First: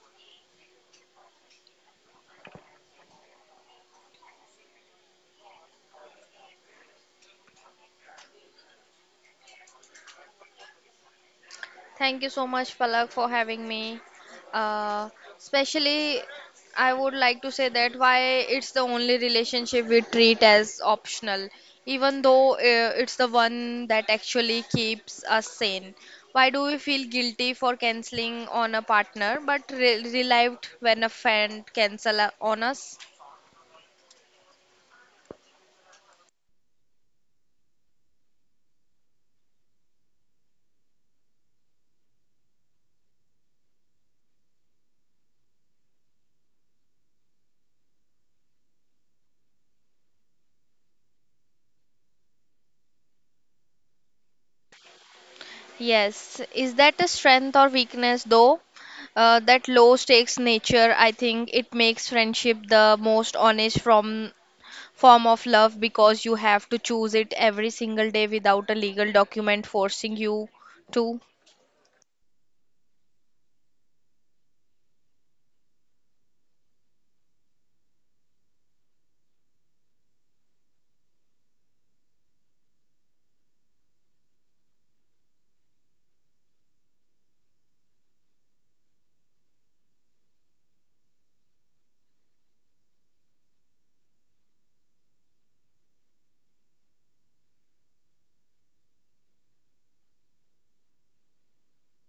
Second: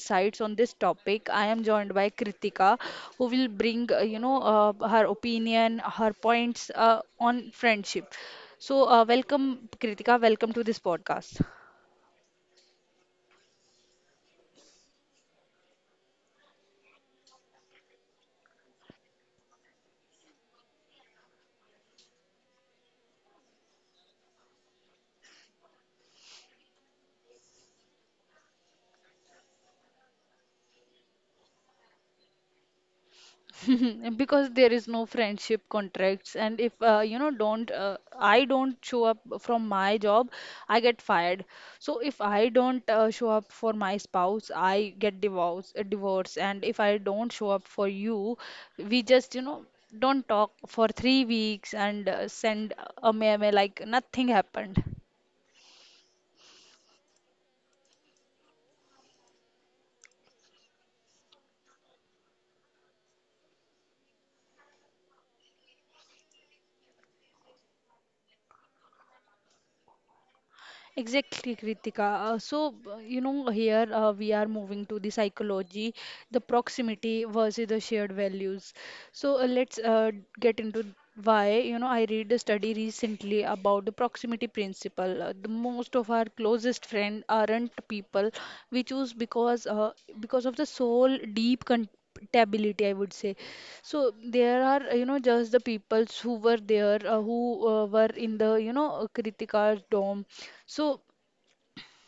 insights on this topic, I am joined by Kritika, who will bring her opinion, her points on friendship. So welcome Kritika, welcome to this podcast. Thank you so much, Palak, for having me. Uh, especially, I would like to say that why it's the only relationship we treat as optional, even though it's the one that actually keeps us sane. Why do we feel guilty for canceling on a partner, but re relieved when a friend cancel on us? Because there is no friendship contracts, and if don't I don't show up from my job, I get fired. So if I don't show up for my spouse, I get divorce, divorce. And if I don't show up for you, we just, you know, don't talk for 3 weeks and send a meme like nothing happened. Yes, is that a strength or weakness though? That low stakes nature, I think it makes friendship the most honest from form of love because you have to choose it every single day without a legal document forcing you to. Exactly, Kritika. You know, here we are moving to the psychology, the proximity versus the shared values. So, let's get into why. You know, I read a study recently about the proximity principle. The most of our closest friend aren't people we choose because of the soul deep compatibility, I would say. So there are, you know, just the peoples who were there, who were in the, you know, Kritika's dorm. So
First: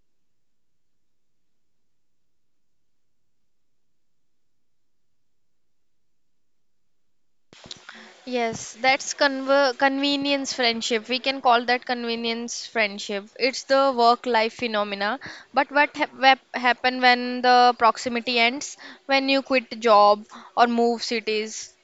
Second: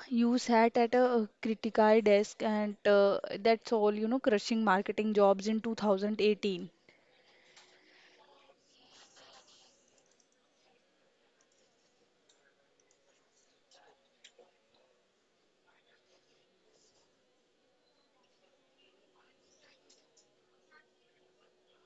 you sat at a Criticai desk, and that's all, you know, crushing marketing jobs in 2018. Yes, that's conver convenience friendship. We can call that convenience friendship. It's the work-life phenomena. But what happen when the proximity ends? When you quit job or move cities?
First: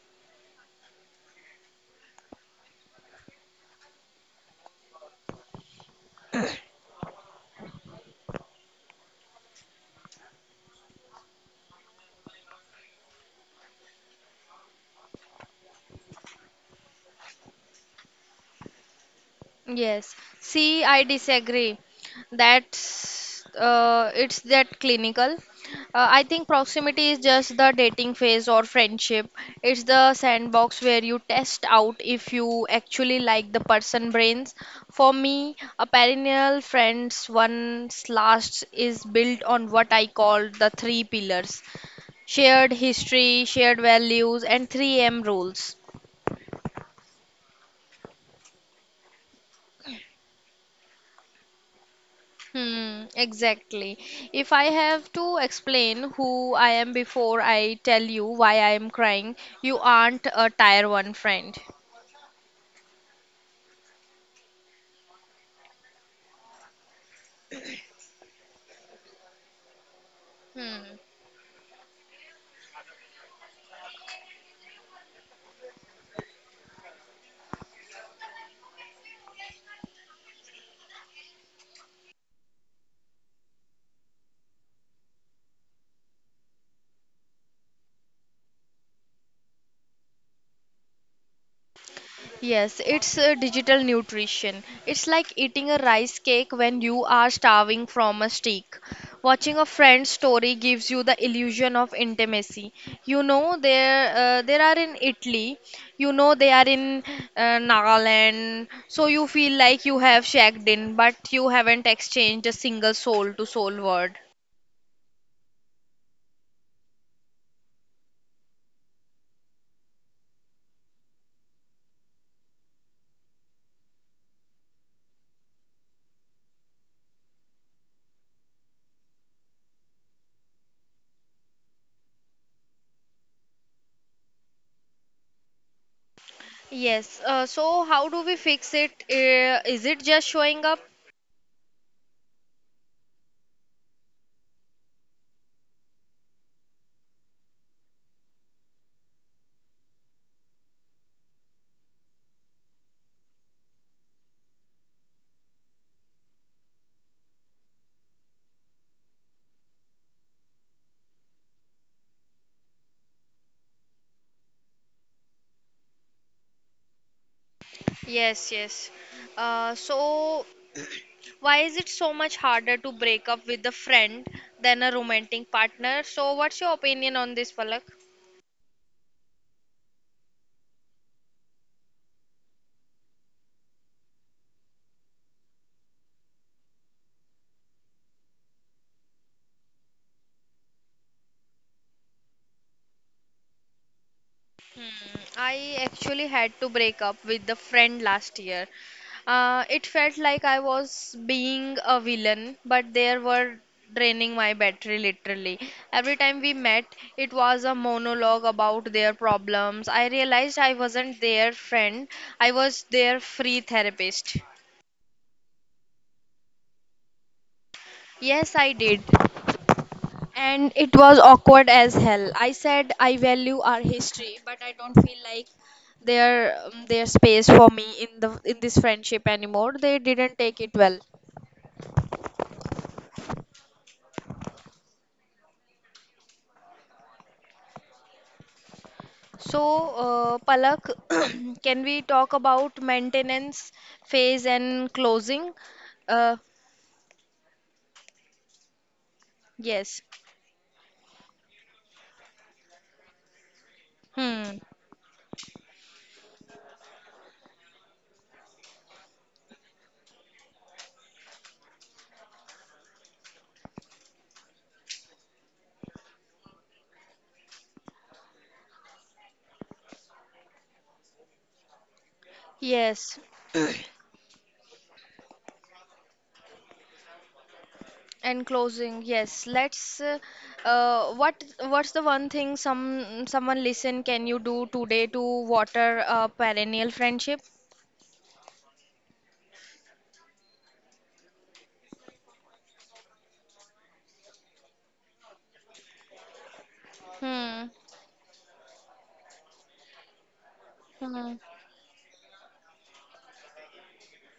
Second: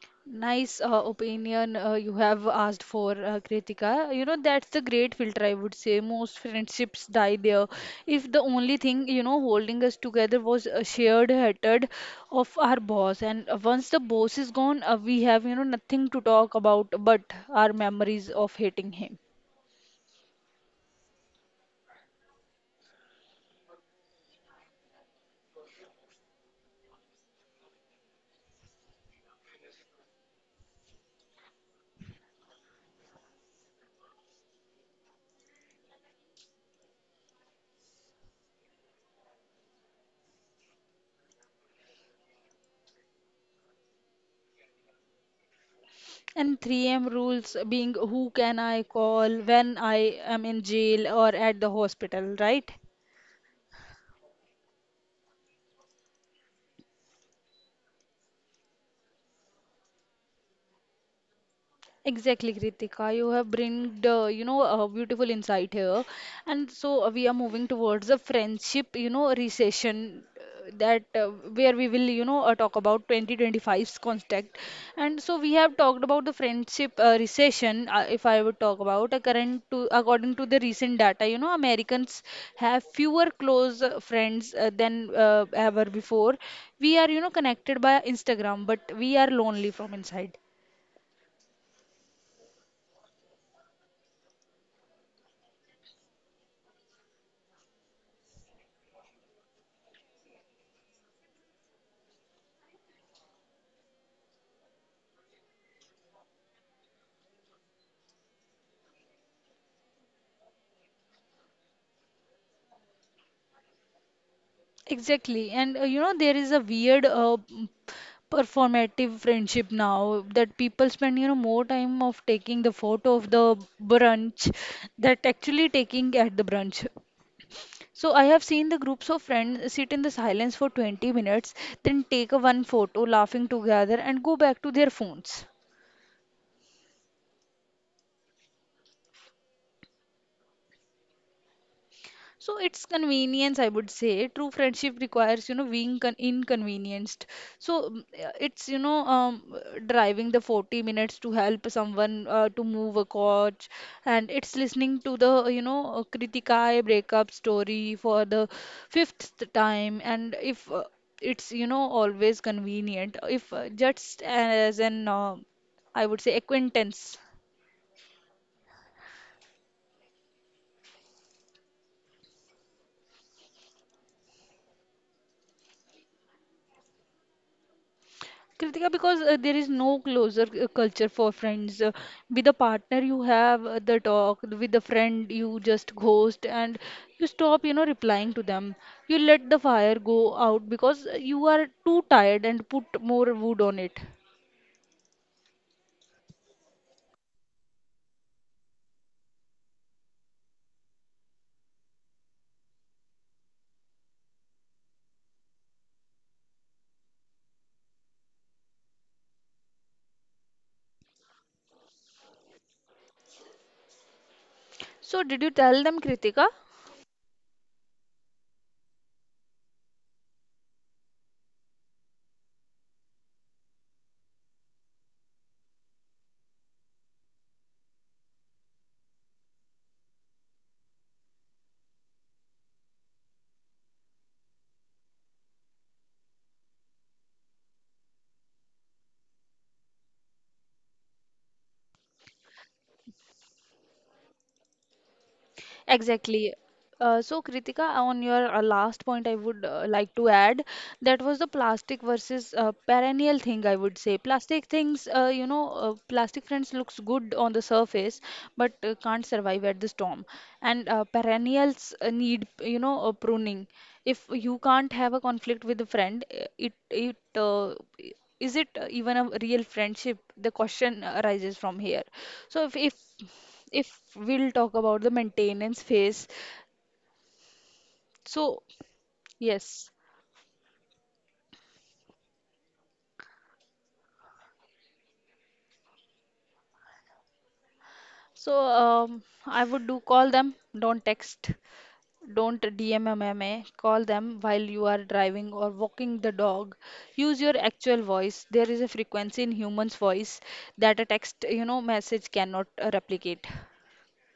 Nice opinion you have asked for, Kritika. You know, that's the great filter, I would say. Most friendships die there. If the only thing, you know, holding us together was a shared hatred of our boss, and once the boss is gone, we have, you know, nothing to talk about but our memories of hating him. Yes. See, I disagree. That's it's that clinical. I think proximity is just the dating phase or friendship. It's the sandbox where you test out if you actually like the person brains. For me, a perennial friends once lasts is built on what I call the three pillars: shared history, shared values, and 3M rules. And 3 a.m. rules being who can I call when I am in jail or at the hospital, right? Hmm, exactly. If I have to explain who I am before I tell you why I am crying, you aren't a tier one friend. Exactly, Kritika. You have bring the, you know, a beautiful insight here. And so we are moving towards a friendship, you know, recession Hmm. that where we will, you know, talk about 2025's contact. And so we have talked about the friendship recession. If I would talk about a current to according to the recent data, you know, Americans have fewer close friends than ever before. We are, you know, connected by Instagram, but we are lonely from inside. Yes, it's a digital nutrition. It's like eating a rice cake when you are starving from a steak. Watching a friend's story gives you the illusion of intimacy. There are in Italy, they are in Nagaland, so you feel like you have checked in, but you haven't exchanged a single soul to soul word. Exactly. And, you know, there is a weird performative friendship now that people spend, you know, more time of taking the photo of the brunch that actually taking at the brunch. So I have seen the groups of friends sit in the silence for 20 minutes, then take a one photo, laughing together, and go back to their phones. Yes, so how do we fix it? Is it just showing up? So it's convenience, I would say. True friendship requires, you know, being con inconvenienced. So it's, you know, driving the 40 minutes to help someone to move a couch, and it's listening to the, you know, Kritikai breakup story for the fifth time, and if it's, you know, always convenient, if just as an, I would say, acquaintance. Yes, yes. Uh, so, why is it so much harder to break up with a friend than a romantic partner? So, what's your opinion on this, Palak? Kritika, because there is no closer culture for friends. With a partner, you have the talk. With a friend, you just ghost, and you stop, you know, replying to them. You let the fire go out because you are too tired and put more wood on it. Hmm, I actually had to break up with a friend last year. It felt like I was being a villain, but they were draining my battery literally. Every time we met, it was a monologue about their problems. I realized I wasn't their friend, I was their free therapist. So, did you tell them, Kritika? Yes, I did. And it was awkward as hell. I said I value our history, but I don't feel like their space for me in the in this friendship anymore. They didn't take it well. So, Palak, can we talk about maintenance phase and closing? Uh, Exactly. So, Kritika, on your last point, I would yes. like to add that was the plastic versus perennial thing, I would say. Hmm. Plastic things, plastic friends looks good on the surface, but can't survive at the storm. And perennials need, you know, pruning. If you can't have a conflict with a friend, i- is it even a real friendship? The question arises from here. So, if Yes. if we'll talk about the maintenance phase, And so closing, yes. yes. Let's. What what's the one thing someone listen can you do today to water a perennial friendship? So I would do call them, don't text, don't dmmma call them while you are driving or walking the dog. Use your Hmm. actual voice. There is a frequency in humans voice that a Hmm. text, you know, message cannot replicate.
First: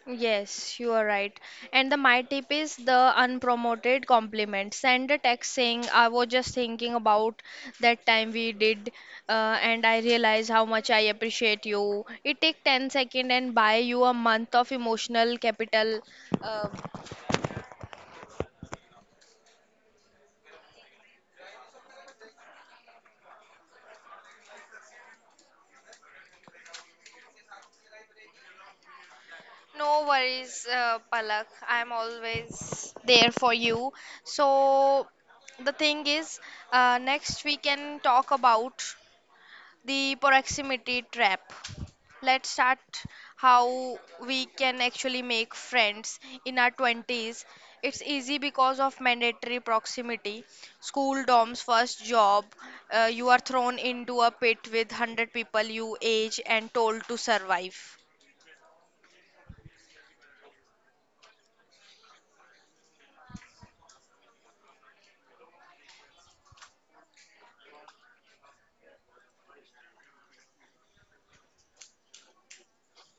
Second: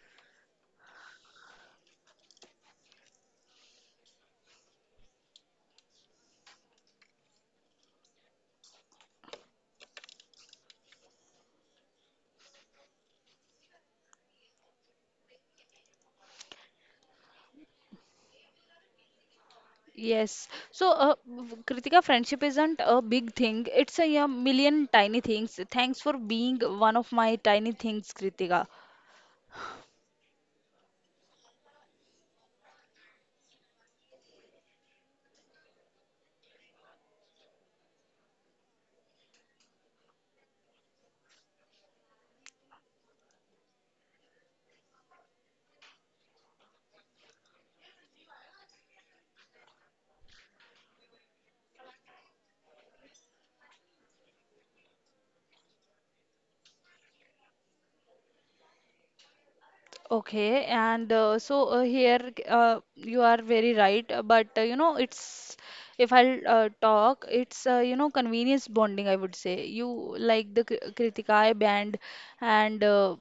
Yes, you are right. And the my tip is the unpromoted compliment. Send a text saying, I was just thinking about that time we did, and I realized how much I appreciate you. It take 10 seconds and buy you a month of emotional capital. Uh, Yes. So, Kritika, friendship isn't a big thing. It's a, yeah, million tiny things. Thanks for being one of my tiny things, Kritika. No worries, Palak. I'm always there for you. So, the thing is, next we can talk about the proximity trap. Let's start how we can actually make friends in our 20s. It's easy because of mandatory proximity. School dorms, first job, you are thrown into a pit with 100 people you age and told to survive. Okay, and here you are very right, but you know it's, if I'll talk, it's, you know, convenience bonding, I would say. You like the Kritikaya band and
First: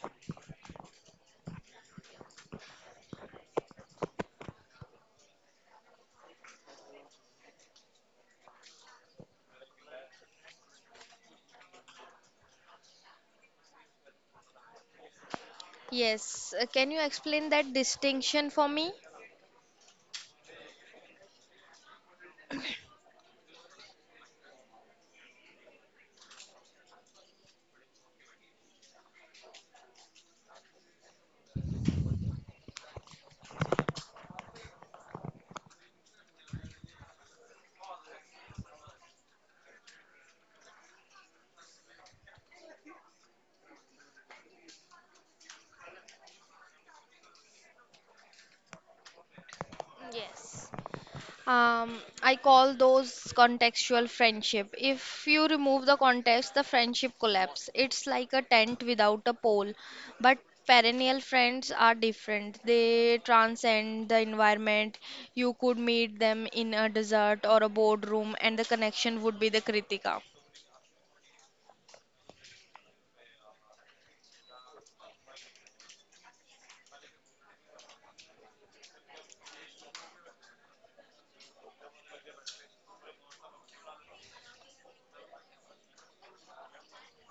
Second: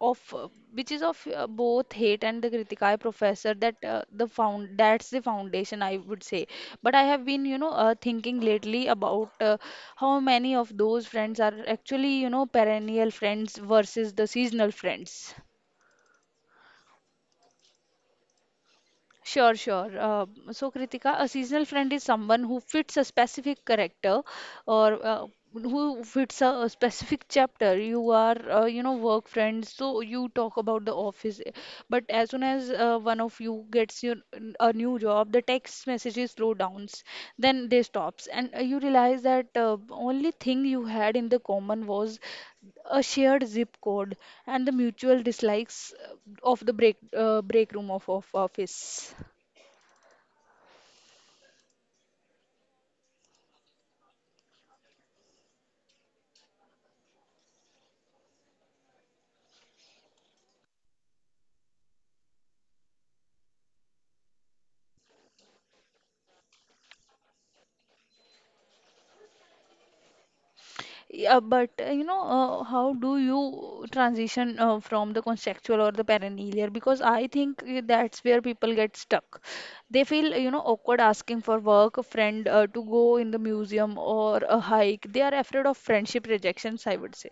of which is of both hate and the Kritikaya professor that's the foundation, I would say. But I have been, you know, thinking lately about how many of those friends are actually, you know, perennial friends versus the seasonal friends. Yes, can you explain that distinction for me? Sure, sure. So, Kritika, a seasonal friend is someone who fits a specific character or who fits a specific chapter. You are, you know, work friends, so you talk about the office. But as soon as one of you gets your, a new job, the text messages slow downs, then they stops, and you realize that only thing you had in the common was a shared zip code and the mutual dislikes of the break room of office. Yes. I call those contextual friendship. If you remove the context, the friendship collapse. It's like a tent without a pole. But perennial friends are different. They transcend the environment. You could meet them in a desert or a boardroom, and the connection would be the Kritika. Yeah, but how do you transition from the conceptual or the perennial? Because I think that's where people get stuck. They feel, you know, awkward asking for work, a friend to go in the museum or a hike. They are afraid of friendship rejections, I would say.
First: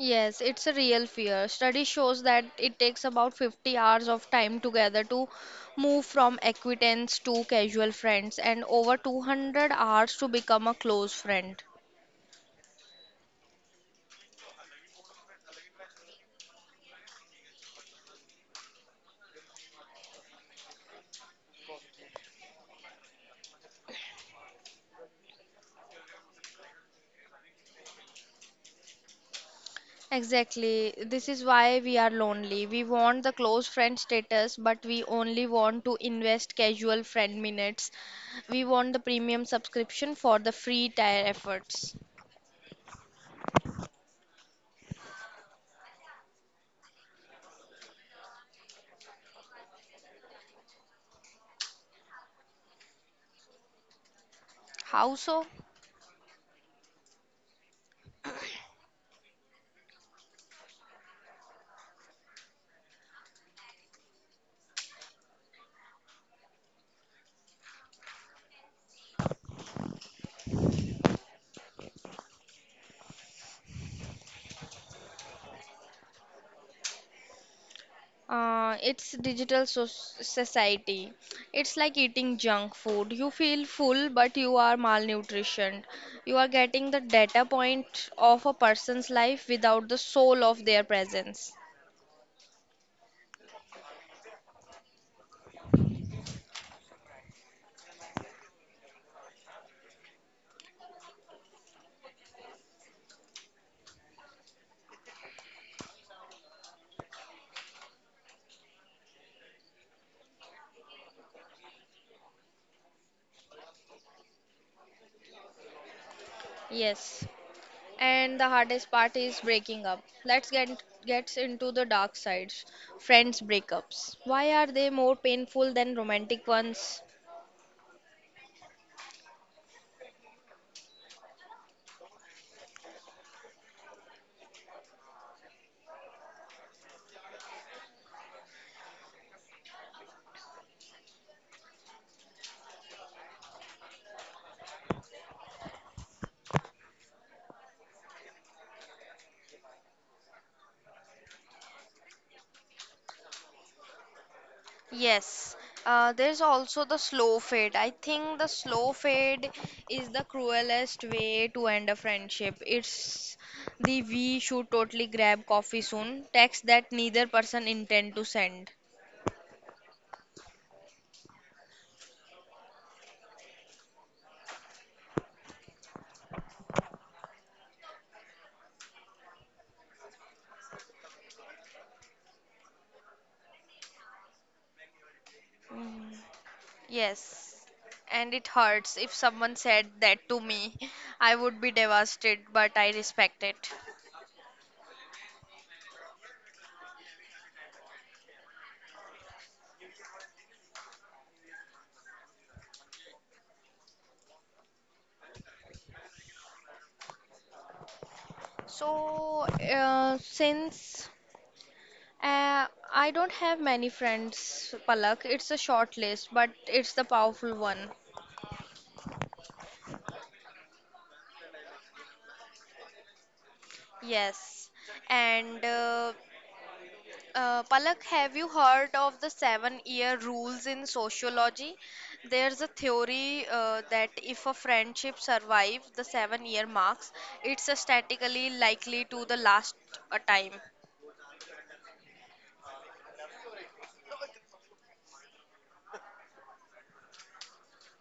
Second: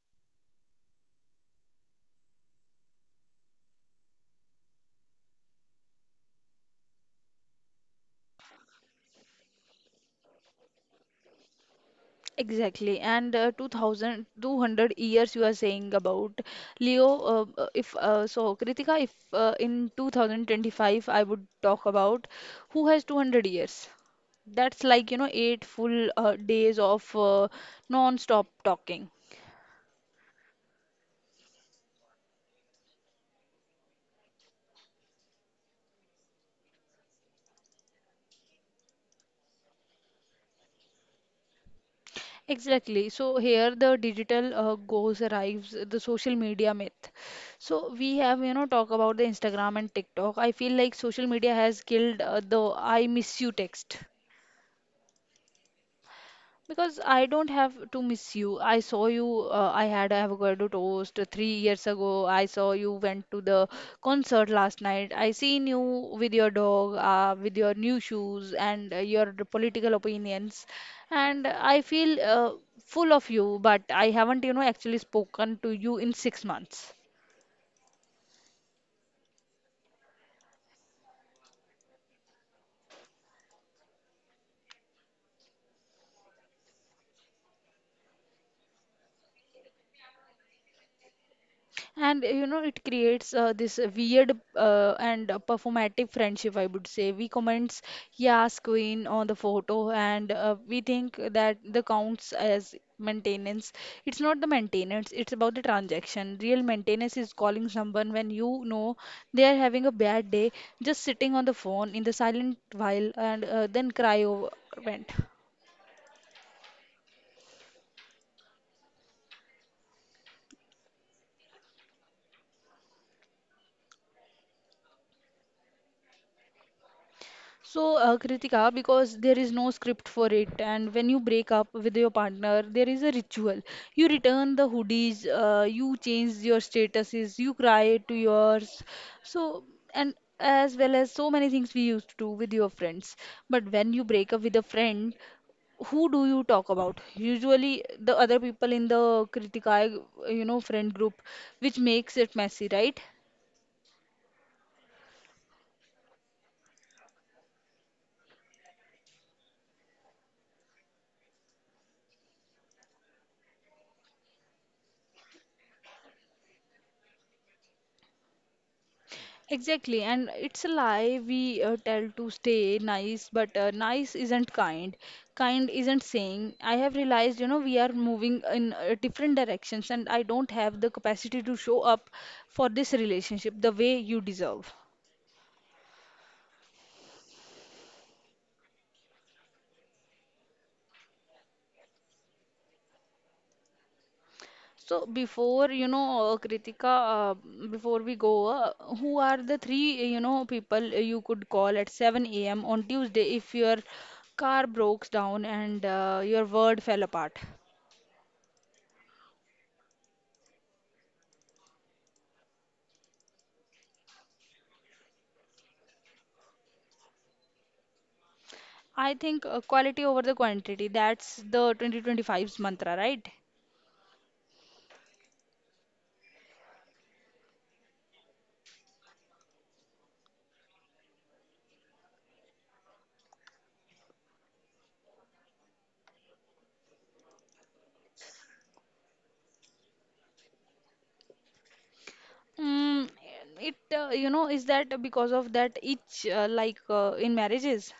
Yes, it's a real fear. Study shows that it takes about 50 hours of time together to move from acquaintance to casual friends and over 200 hours to become a close friend. Exactly, and 2000, years you are saying about Leo. If So, Kritika, if in 2025 I would talk about who has 200 years. That's like, you know, eight full days of non-stop talking. Exactly. This is why we are lonely. We want the close friend status, but we only want to invest casual friend minutes. We want the premium subscription for the free tier efforts. Exactly. So here the digital goes arrives the social media myth. So we have, you know, talk about the Instagram and TikTok. I feel like social media has killed the I miss you text. How so? Because I don't have to miss you. I saw you. I had avocado toast 3 years ago. I saw you went to the concert last night. I seen you with your dog, with your new shoes and your political opinions, and I feel full of you. But I haven't, you know, actually spoken to you in 6 months. It's digital so society. It's like eating junk food. You feel full, but you are malnutritioned. You are getting the data point of a person's life without the soul of their presence. And, you know, it creates this weird and performative friendship, I would say. We comments yes queen on the photo, and we think that the counts as maintenance. It's not the maintenance, it's about the transaction. Real maintenance is calling someone when, you know, they are having a bad day, just sitting on the phone in the silent while, and then cry over, vent. Yes. And the hardest part is breaking up. Let's gets into the dark sides. Friends breakups. Why are they more painful than romantic ones? So, Kritika, because there is no script for it, and when you break up with your partner, there is a ritual. You return the hoodies, you change your statuses, you cry to yours. So, and as well as so many things we used to do with your friends. But when you break up with a friend, who do you talk about? Usually, the other people in the Kritika, you know, friend group, which makes it messy, right? Yes, there's also the slow fade. I think the slow fade is the cruelest way to end a friendship. It's the we should totally grab coffee soon text that neither person intend to send. Exactly, and it's a lie we tell to stay nice, but nice isn't kind. Kind isn't saying. I have realized, you know, we are moving in different directions, and I don't have the capacity to show up for this relationship the way you deserve. Mm. Yes, and it hurts. If someone said that to me, I would be devastated, but I respect it. So before, you know, Kritika, before we go, who are the three, you know, people you could call at 7 a.m. on Tuesday if your car broke down and your world fell apart? So, since Uh, I don't have many friends, Palak. It's a short list, but it's the powerful one. I think quality over the quantity. That's the 2025's mantra, right? Yes. And Palak, have you heard of the 7 year rules in sociology? There's a theory that if a friendship survives the 7 year marks, it's statistically likely to the last a time. Mm, it you know is that because of that each in marriages.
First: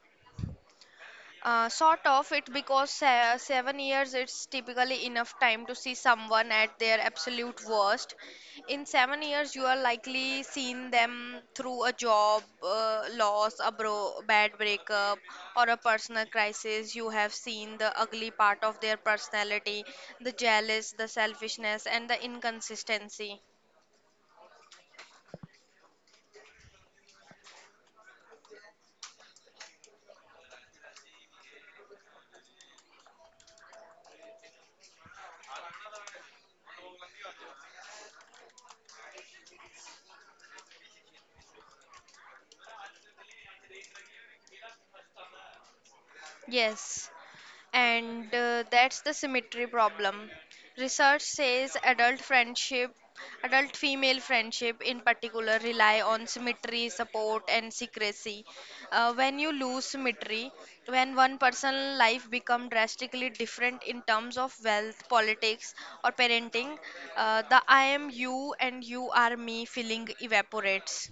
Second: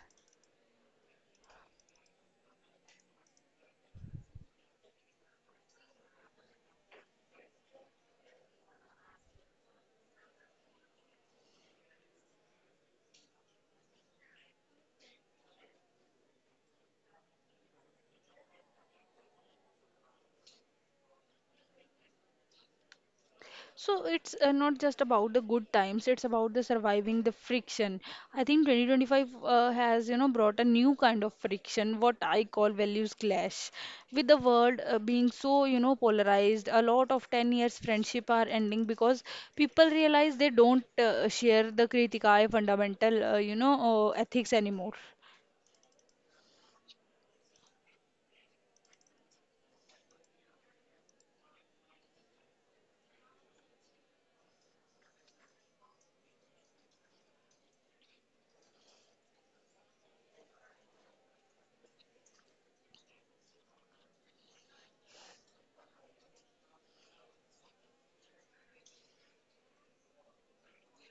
Sort of it because 7 years it's typically enough time to see someone at their absolute worst. In 7 years, you are likely seen them through a job loss, a bad breakup, or a personal crisis. You have seen the ugly part of their personality, the jealous, the selfishness, and the inconsistency. So it's not just about the good times, it's about the surviving the friction. I think 2025 has, you know, brought a new kind of friction, what I call values clash. With the world being so, you know, polarized, a lot of 10 years friendship are ending because people realize they don't share the Kritikai fundamental, ethics anymore. Yes. And that's the symmetry problem. Research says adult friendship, adult female friendship in particular, rely on symmetry, support, and secrecy. When you lose symmetry, when one person's life becomes drastically different in terms of wealth, politics, or parenting, the I am you and you are me feeling evaporates.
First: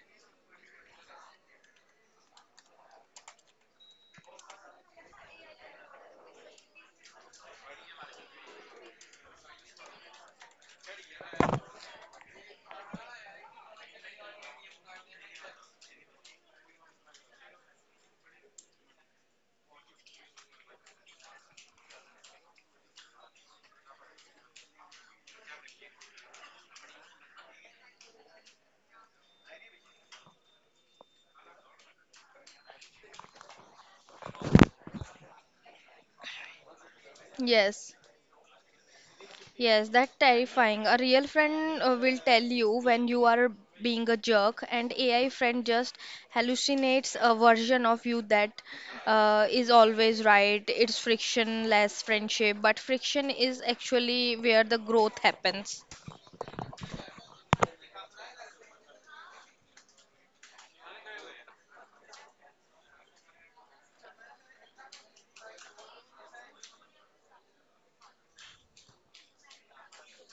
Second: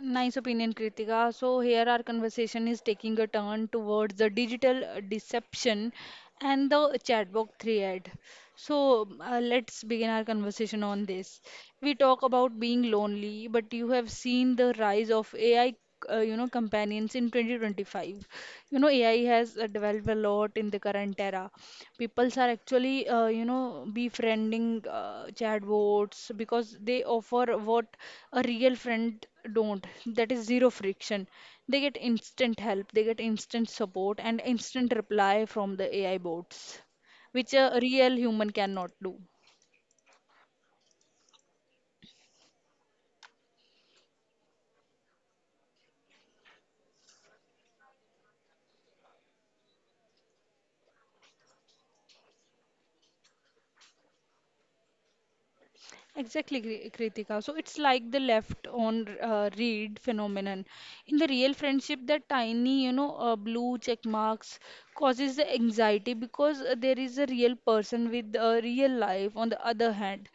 Nice opinion, Kritika. So here our conversation is taking a turn towards the digital deception and the chatbot thread. So let's begin our conversation on this. We talk about being lonely, but you have seen the rise of AI, companions in 2025. AI has developed a lot in the current era. Peoples are actually, befriending chatbots because they offer what a real friend don't. That is zero friction. They get instant help, they get instant support, and instant reply from the AI bots, which a Yes, real human cannot do. Yes, that terrifying. A real friend will tell you when you are being a jerk, and AI friend just hallucinates a version of you that is always right. It's frictionless friendship, but friction is actually where the growth happens. Exactly, Kritika. So it's like the left on read phenomenon. In the real friendship, that tiny, blue check marks causes the anxiety because there is a real person with a real life. On the other hand,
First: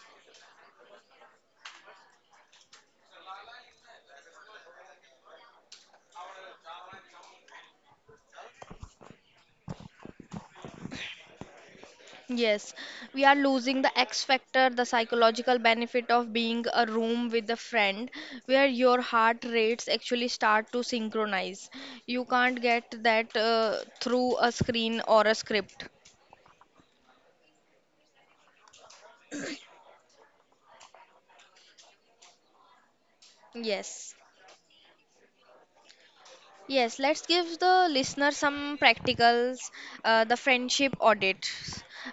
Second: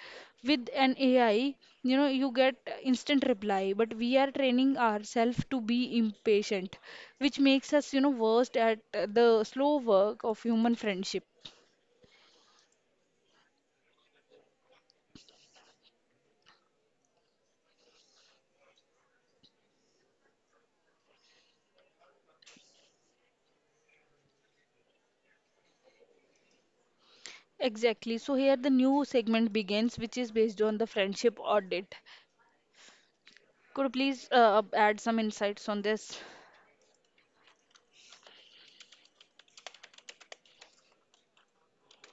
with an AI, you get instant reply, but we are training ourselves to be impatient, which makes us, worst at the slow work of human friendship. Yes, we are losing the X factor, the psychological benefit of being a room with a friend where your heart rates actually start to synchronize. You can't get that through a screen or a script. Exactly. So here the new segment begins, which is based on the friendship audit. Could you Yes. please add some insights on this? Yes, let's give the listener some practicals, the friendship audit.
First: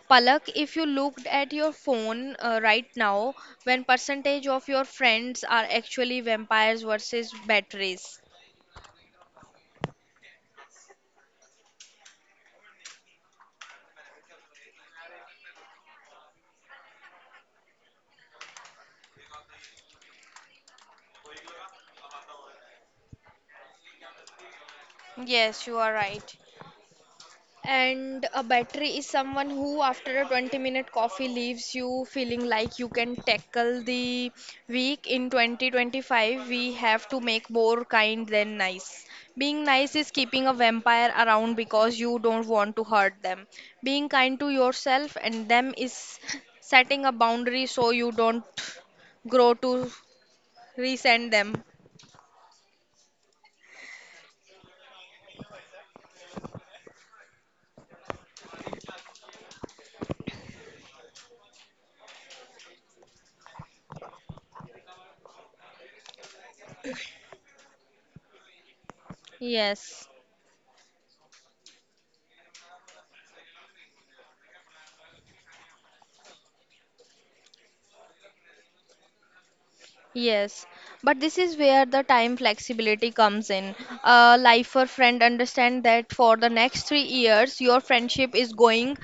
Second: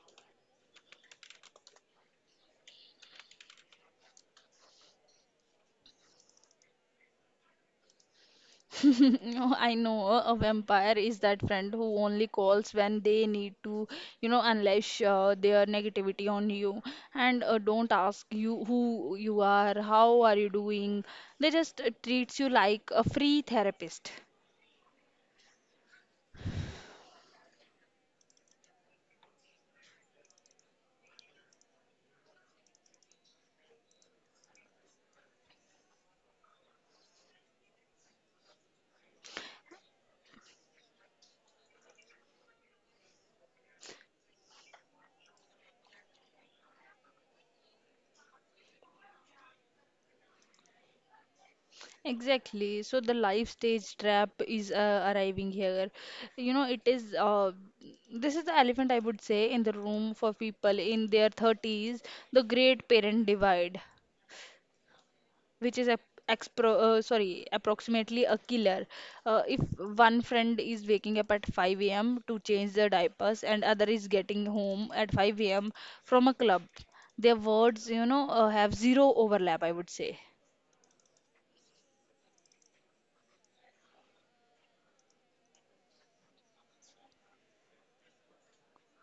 Palak, if you looked at your phone right now, when percentage of your friends are actually vampires versus batteries? No, I know a vampire is that friend who only calls when they need to, unleash their negativity on you and don't ask you who you are, how are you doing. They just treats you like a free therapist. Yes, you are right. And a battery is someone who, after a 20-minute coffee, leaves you feeling like you can tackle the week. In 2025, we have to make more kind than nice. Being nice is keeping a vampire around because you don't want to hurt them. Being kind to yourself and them is setting a boundary so you don't grow to resent them. Exactly. So the life stage trap is arriving here. You know, it is This is the elephant I would say in the room for people in their 30s, the great parent divide, which is a approximately a killer. If Yes. one friend is waking up at 5 a.m. to change their diapers and other is getting home at 5 a.m. from a club, their words, have zero overlap, I would say. Yes, but this is where the time flexibility comes in. A lifer friend understand that for the next 3 years, your friendship is going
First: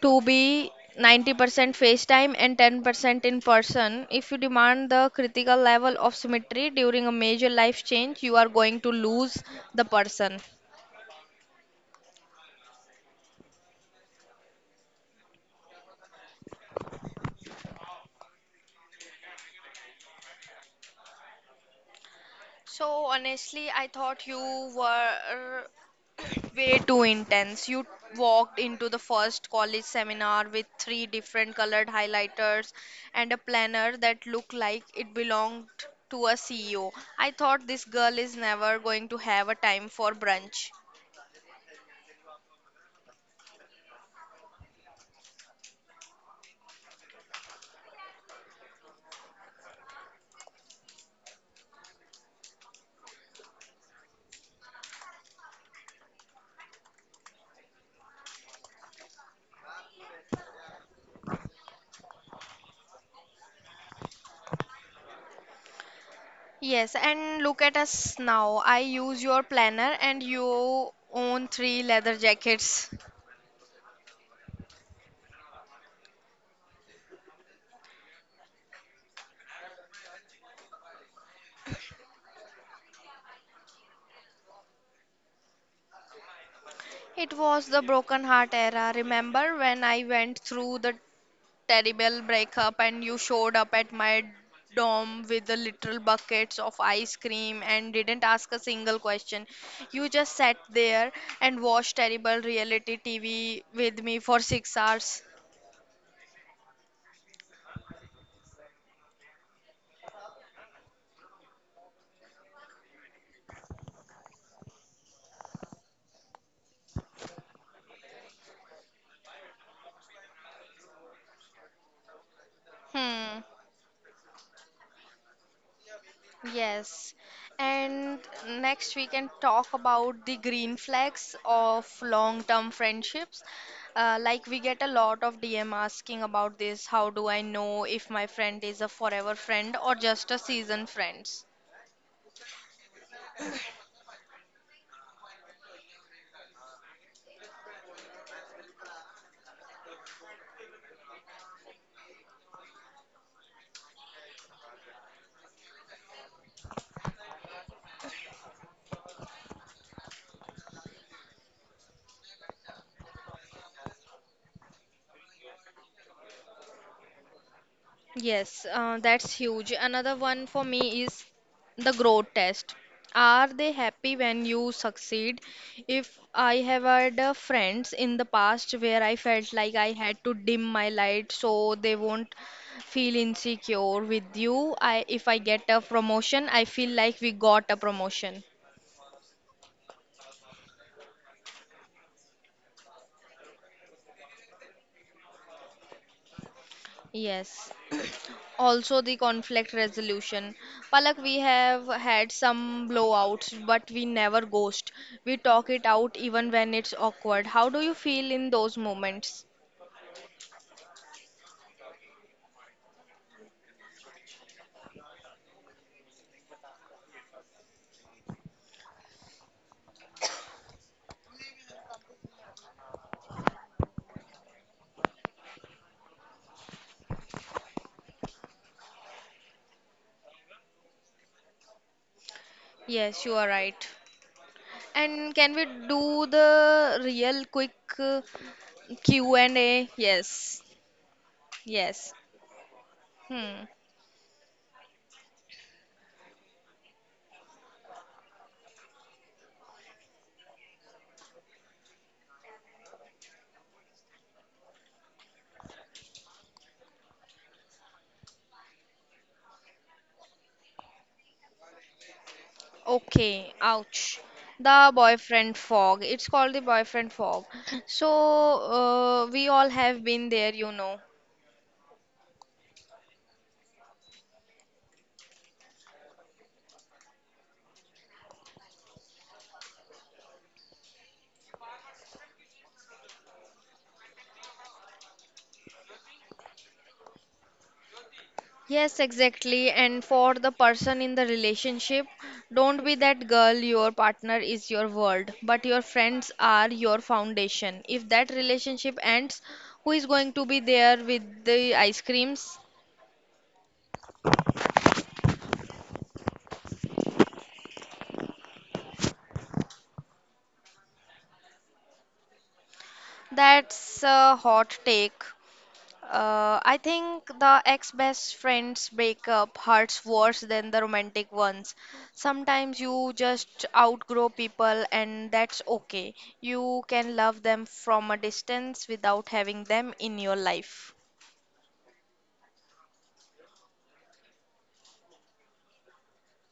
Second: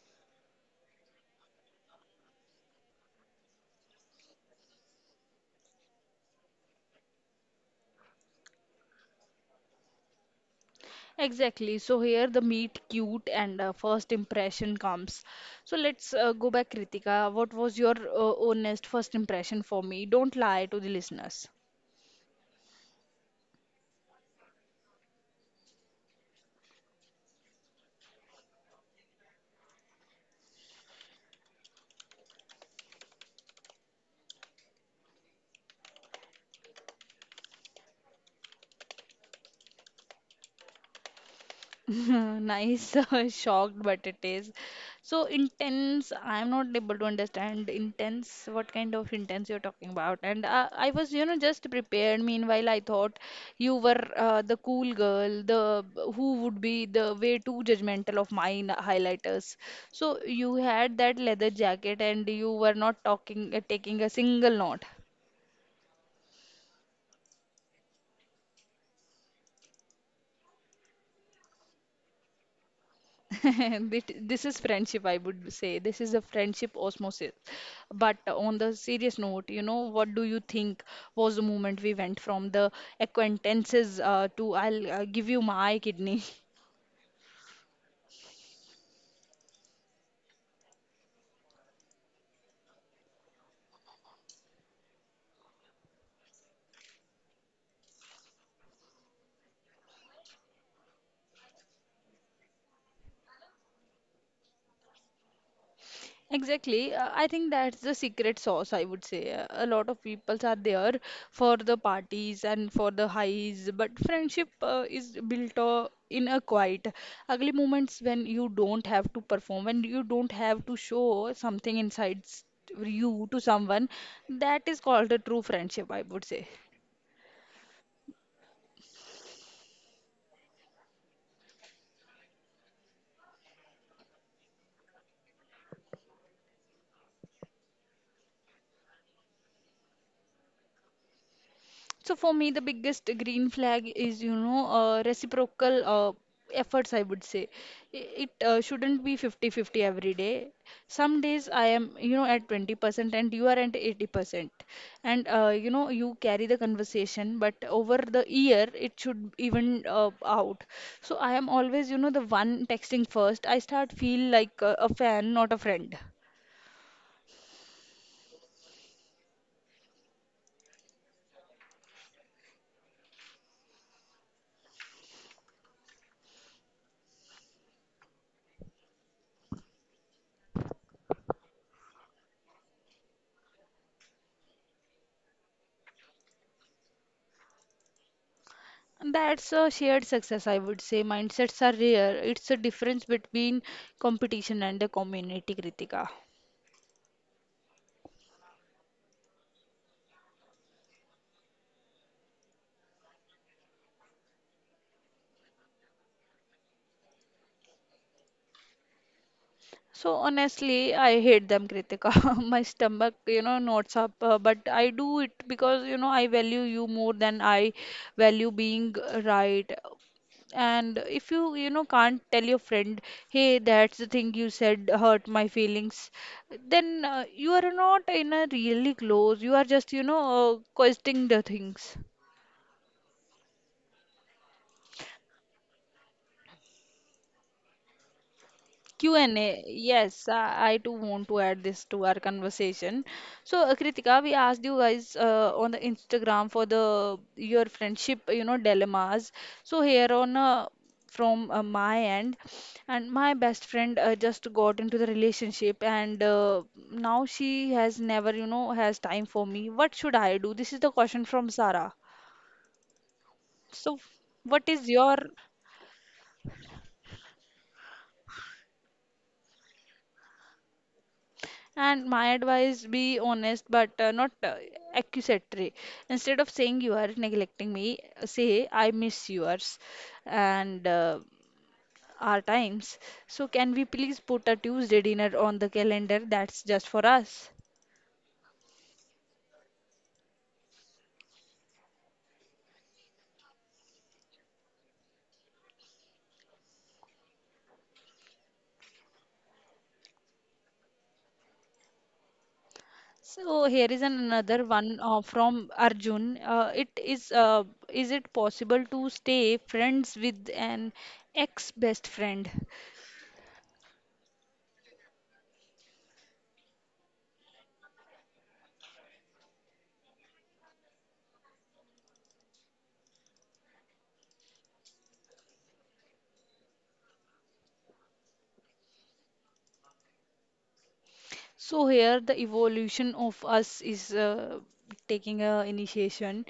to be 90% FaceTime and 10% in person. If you demand the critical level of symmetry during a major life change, you are going to lose the person. Exactly. So here the meet cute and first impression comes. So let's go back, Kritika. What was your honest first impression for me? Don't lie to the listeners. So honestly, I thought you were way too intense. You walked into the first college seminar with three different colored highlighters and a planner that looked like it belonged to a CEO. I thought this girl is never going to have a time for brunch. Nice, shocked, but it is so intense. I'm not able to understand intense. What kind of intense you're talking about? And I was, just prepared. Meanwhile, I thought you were the cool girl, the who would be the way too judgmental of mine highlighters. So you had that leather jacket, and you were not talking, taking a single note. Yes, and look at us now. I use your planner and you own three leather jackets. This is friendship, I would say. This is a friendship osmosis. But on the serious note, what do you think was the moment we went from the acquaintances to I'll give you my kidney? It was the broken heart era. Remember when I went through the terrible breakup and you showed up at my dorm with the literal buckets of ice cream and didn't ask a single question. You just sat there and watched terrible reality TV with me for 6 hours. Exactly. I think that's the secret sauce, I would say. A lot of people are there for the parties and for the highs, but friendship is built in a quiet, ugly moments when you don't have to perform, when you don't have to show something inside you to Hmm. someone. That is called a true friendship, I would say. Yes. And next we can talk about the green flags of long-term friendships. Like we get a lot of DM asking about this. How do I know if my friend is a forever friend or just a season friend? So for me, the biggest green flag is, reciprocal efforts, I would say. It shouldn't be fifty-fifty day. Some days I am, at 20% and you are at 80%. You carry the conversation, but over the year, it should even out. So I am always, the one texting first. I start feel like a fan, not a friend. Yes, that's huge. Another one for me is the growth test. Are they happy when you succeed? If I have had friends in the past where I felt like I had to dim my light so they won't feel insecure with you. I If I get a promotion, I feel like we got a promotion. That's a shared success, I would say. Mindsets are rare. It's a difference between competition and the community, Kritika. Yes, also the conflict resolution. Palak, we have had some blowouts, but we never ghost. We talk it out even when it's awkward. How do you feel in those moments? So honestly, I hate them, Kritika. My stomach, knots up, but I do it because, I value you more than I value being right. And if you, can't tell your friend, hey, that's the thing you said hurt my feelings, then you are not in a really close. You are just, questioning the things. Yes, you are right. And can we do the real quick Q&A, Q&A? yes, Yes. I too want to add this to Yes. our conversation. So, Hmm. Kritika, we asked you guys on the Instagram for the your friendship, dilemmas. So here on from my end, and my best friend just got into the relationship, and now she has never, has time for me. What should I do? This is the question from Sarah. Okay. So, Ouch. what is The your boyfriend fog. It's called the boyfriend fog. So, we all have been there, you know. And my advice be honest but not accusatory. Instead of saying you are neglecting me, say I miss yours and our times. So, can we please put a Tuesday dinner on the calendar that's just for us? Yes, exactly. And for the person in the relationship, don't be that girl. Your partner is your world, but your friends are your foundation. If that relationship ends, who is going to be there with the ice creams? So here is another one from Arjun. It is Is it possible to stay friends with an ex best friend? That's a hot take. I think the ex-best friends break up hurts worse than the romantic ones. Sometimes you just outgrow people, and that's okay. You can love them from a distance without having them in your life. So here the evolution of us is taking a initiation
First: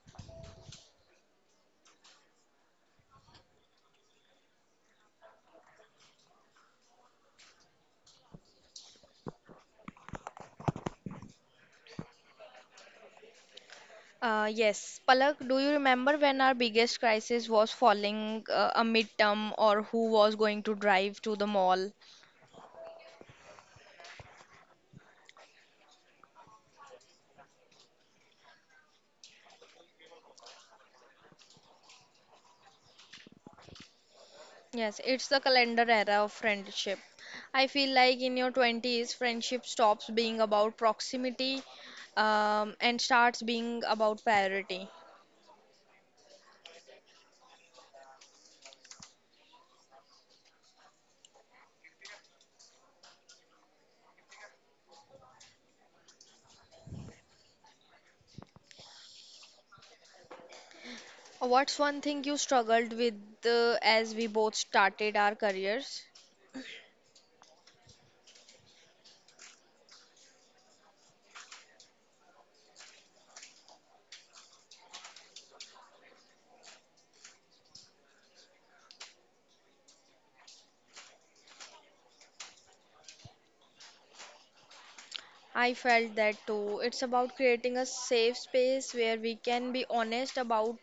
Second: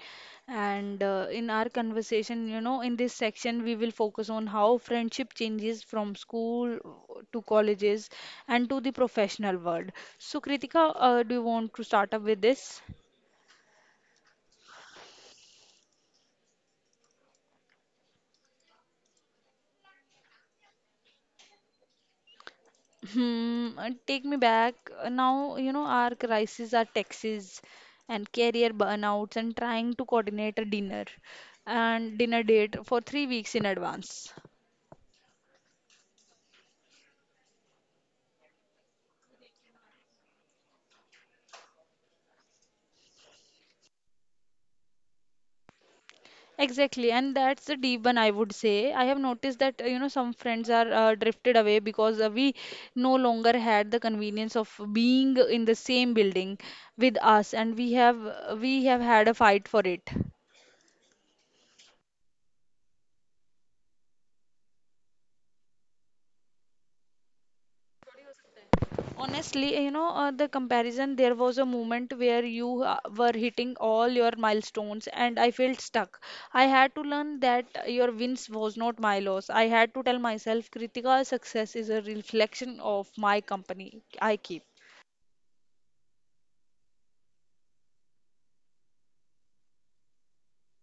and in our conversation you know in this section we will focus on how friendship changes from school to colleges and to the professional world. So Kritika do you want to start up with this? Yes, Palak, do you remember when our biggest crisis was falling a midterm or who was going to drive to the mall? Hmm, take me back. Now, our crises are taxes and career burnouts and trying to coordinate a dinner and dinner date for 3 weeks in advance. Yes, it's the calendar era of friendship. I feel like in your 20s, friendship stops being about proximity and starts being about priority. Exactly, and that's the deep one I would say. I have noticed that some friends are drifted away because we no longer had the convenience of being in the same building with us, and we have had a fight for it. What's one thing you struggled with as we both started our careers? Honestly, the comparison. There was a moment where you were hitting all your milestones, and I felt stuck. I had to learn that your wins was not my loss. I had to tell myself, Kritika, success is a reflection of my company I keep. I felt that too. It's about creating a safe space where we can be honest about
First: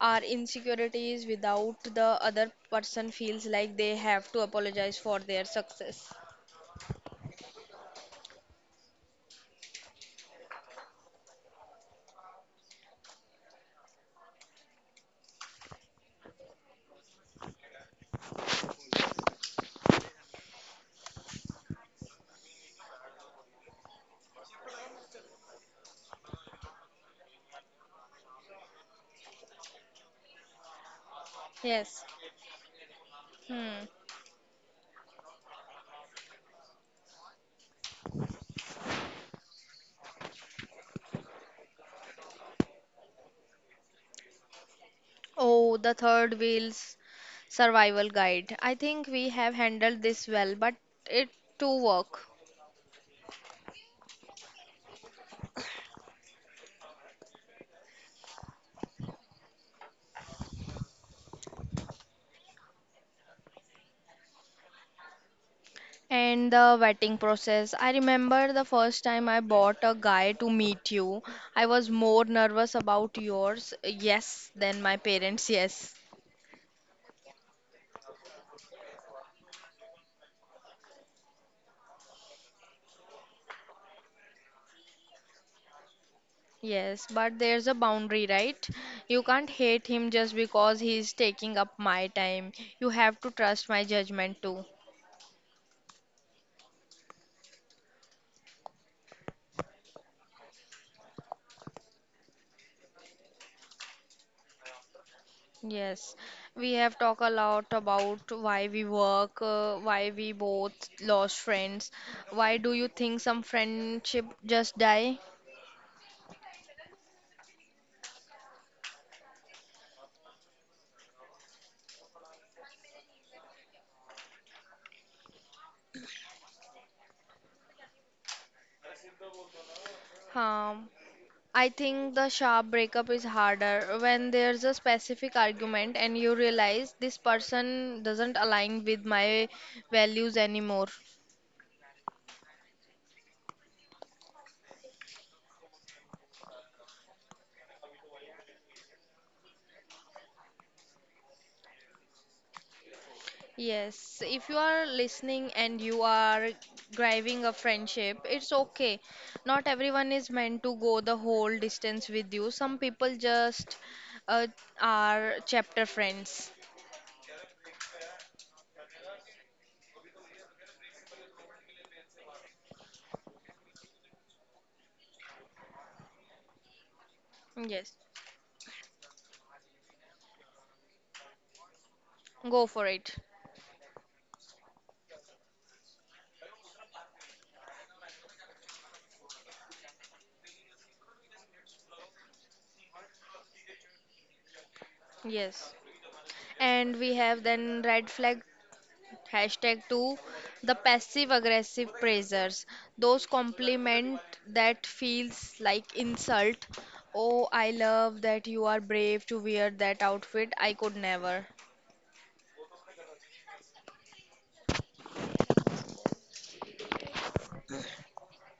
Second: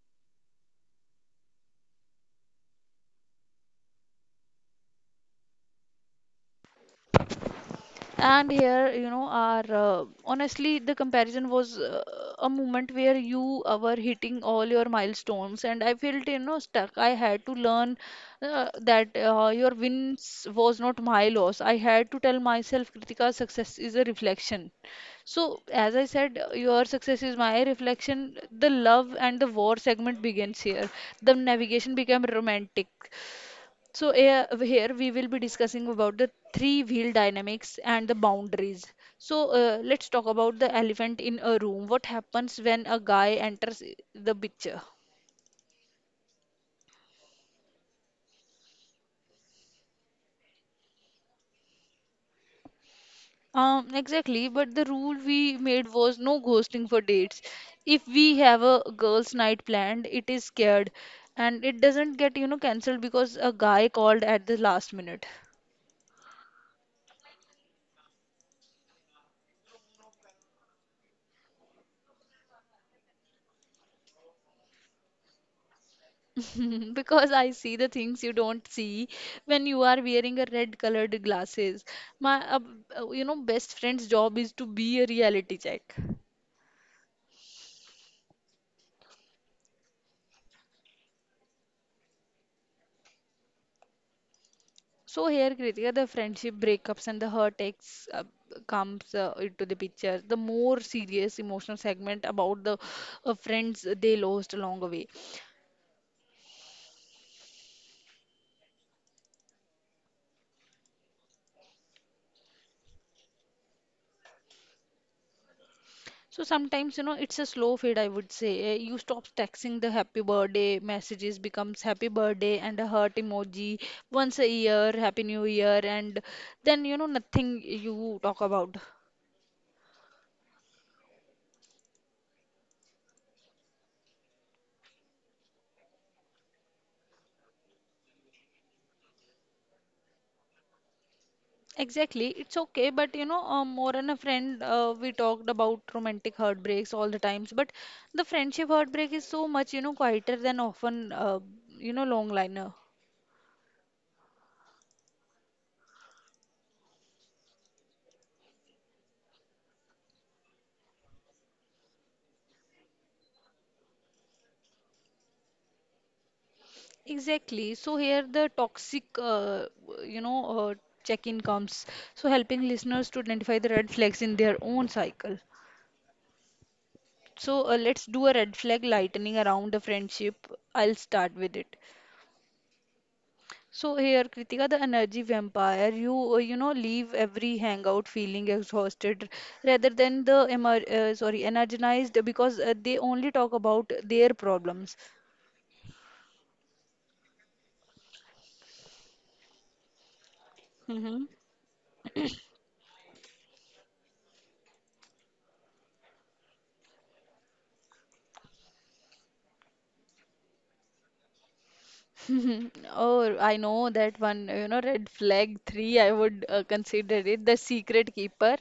our insecurities without the other person feels like they have to apologize for their success. And here, you know, our honestly, the comparison was a moment where you were hitting all your milestones, and I felt, stuck. I had to learn that your wins was not my loss. I had to tell myself, Kritika, success is a reflection. So, as I said, your success is my reflection. The love and the war segment begins here. The navigation Yes. became romantic. Hmm. So here we will be discussing about the three-wheel dynamics and the boundaries. So let's talk about the elephant in a room. What happens when a guy enters the picture? Oh, the third wheel's survival guide. I think we have handled this well, but it to work. Exactly, but the rule we made was no ghosting for dates. If we have a girls' night planned, it is scared and it doesn't get, cancelled because a guy called at the last minute. And the vetting process. I remember the first time I bought a guy to meet you. I was more nervous about yours, yes, than my parents, yes. Because I see the things you don't see when you are wearing a red colored glasses. My best friend's job is to be a reality check. Yes, but there's a boundary, right? You can't hate him just because he's taking up my time. You have to trust my judgment too. So here, Kritika, the friendship breakups and the hurt ex comes into the picture. The more serious emotional segment about the friends they lost along the way. Yes, we have talked a lot about why we work, why we both lost friends. Why do you think some friendship just die? So sometimes, it's a slow fade, I would say. You stop texting the happy birthday messages becomes happy birthday and a heart emoji once a year, happy new year, and then, nothing you talk about. Um, I think the sharp breakup is harder when there's a specific argument and you realize this person doesn't align with my values anymore. Exactly, it's okay, but more than a friend, we talked about romantic heartbreaks all the times, but the friendship heartbreak is so much, quieter than often, long liner. Yes, if you are listening and you are driving a friendship, it's okay. Not everyone is meant to go the whole distance with you. Some people just uh, are chapter friends. Exactly. So here the toxic, you know, uh, check-in comes. So helping listeners to identify the red flags in their own cycle. So Yes, let's do a red flag lightening around the friendship. I'll start with it. go for it. So here, Kritika, the energy vampire, you you know leave every hangout feeling exhausted rather than the emer sorry energized because they only talk about their problems. Yes. And we have then red flag Hashtag 2 the Mm-hmm. passive aggressive praisers. Those compliment that feels like insult. Oh, I love that you are brave to wear that outfit. I could never. Oh, I know that one, red flag three, I would consider it the secret keeper.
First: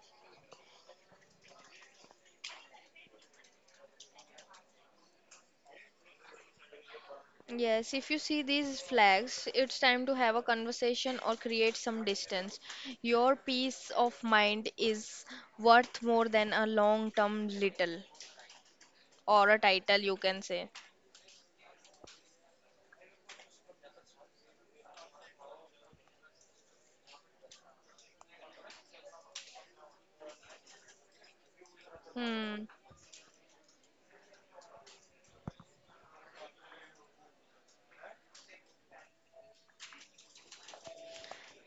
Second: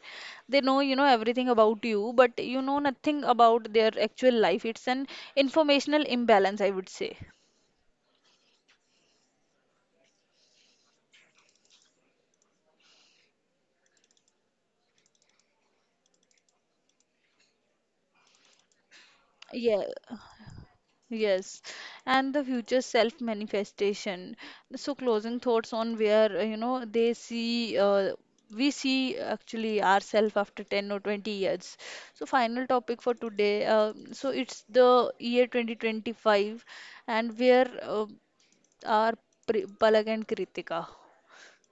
They know, everything about you, but you know nothing about their actual life. It's an informational imbalance, I would say. Yes, if you see these flags, it's time to have a conversation or create some distance. Your peace of mind is worth more than a long term little or a Yeah, title, you can say. Yes, and the future self manifestation. So, closing thoughts on where you know they see we see actually ourselves after 10 or 20 years. So, final Hmm. topic for today. It's the year 2025 and where are Palak and Kritika.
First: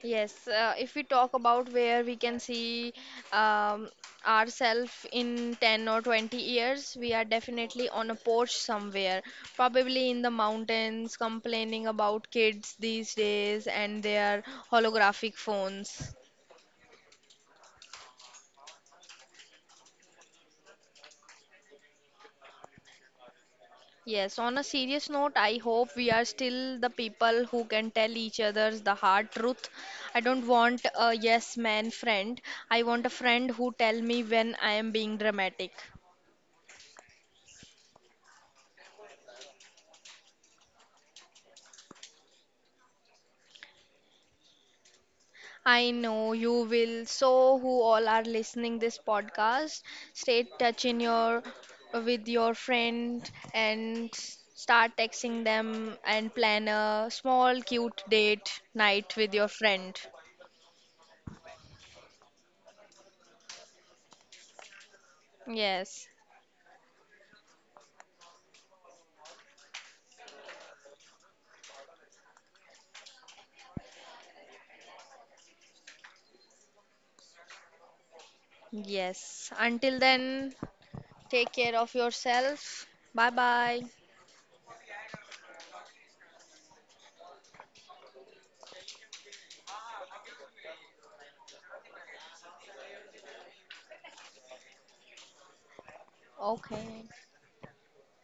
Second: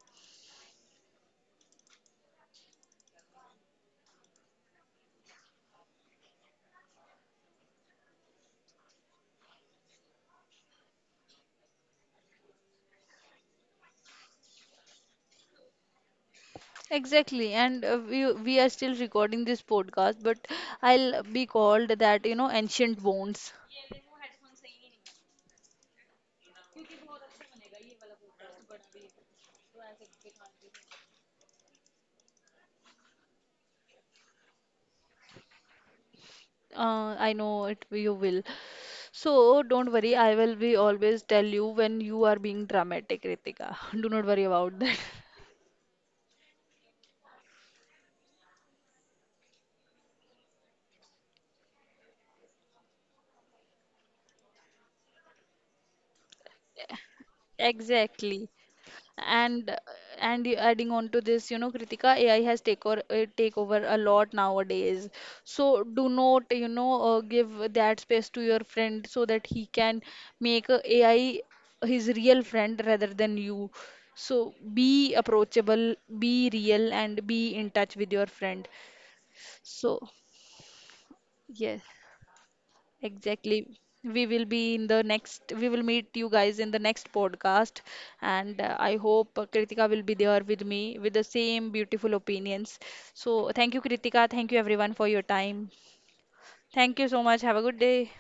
Yes, if we talk about where we can see um, ourselves in 10 or 20 years, we are definitely on a porch somewhere, probably in the mountains, complaining about kids these days and their holographic phones. Exactly, and we are still recording this podcast, but I'll be called that you know ancient bones. Yes, on a serious note, I hope we are still the people who can tell each others the hard truth. I don't want a yes man friend. I want a friend who tell me when I am being dramatic. I know it you will. So don't worry, I will be always tell you when you are being dramatic, Ritika. Do not worry about that. I know you will. So, who all are listening this podcast, stay touch in your with your friend and start texting them and plan a small cute Exactly. date night with your And friend. and adding on to this, Kritika, AI has take over, take over a lot nowadays. So Yes. do not, give that space to your friend so that he can make a AI his real friend rather than you. So be approachable, be real, and be in touch with your friend. Yes. Until So, then, take care yes, of yourself. Bye bye. exactly. We will be in the next, we will meet you guys in the next podcast. And I hope Kritika will be there with me with the same beautiful opinions. So, thank you, Kritika. Thank you, everyone, for your time. Thank Okay. you so much. Have a good day.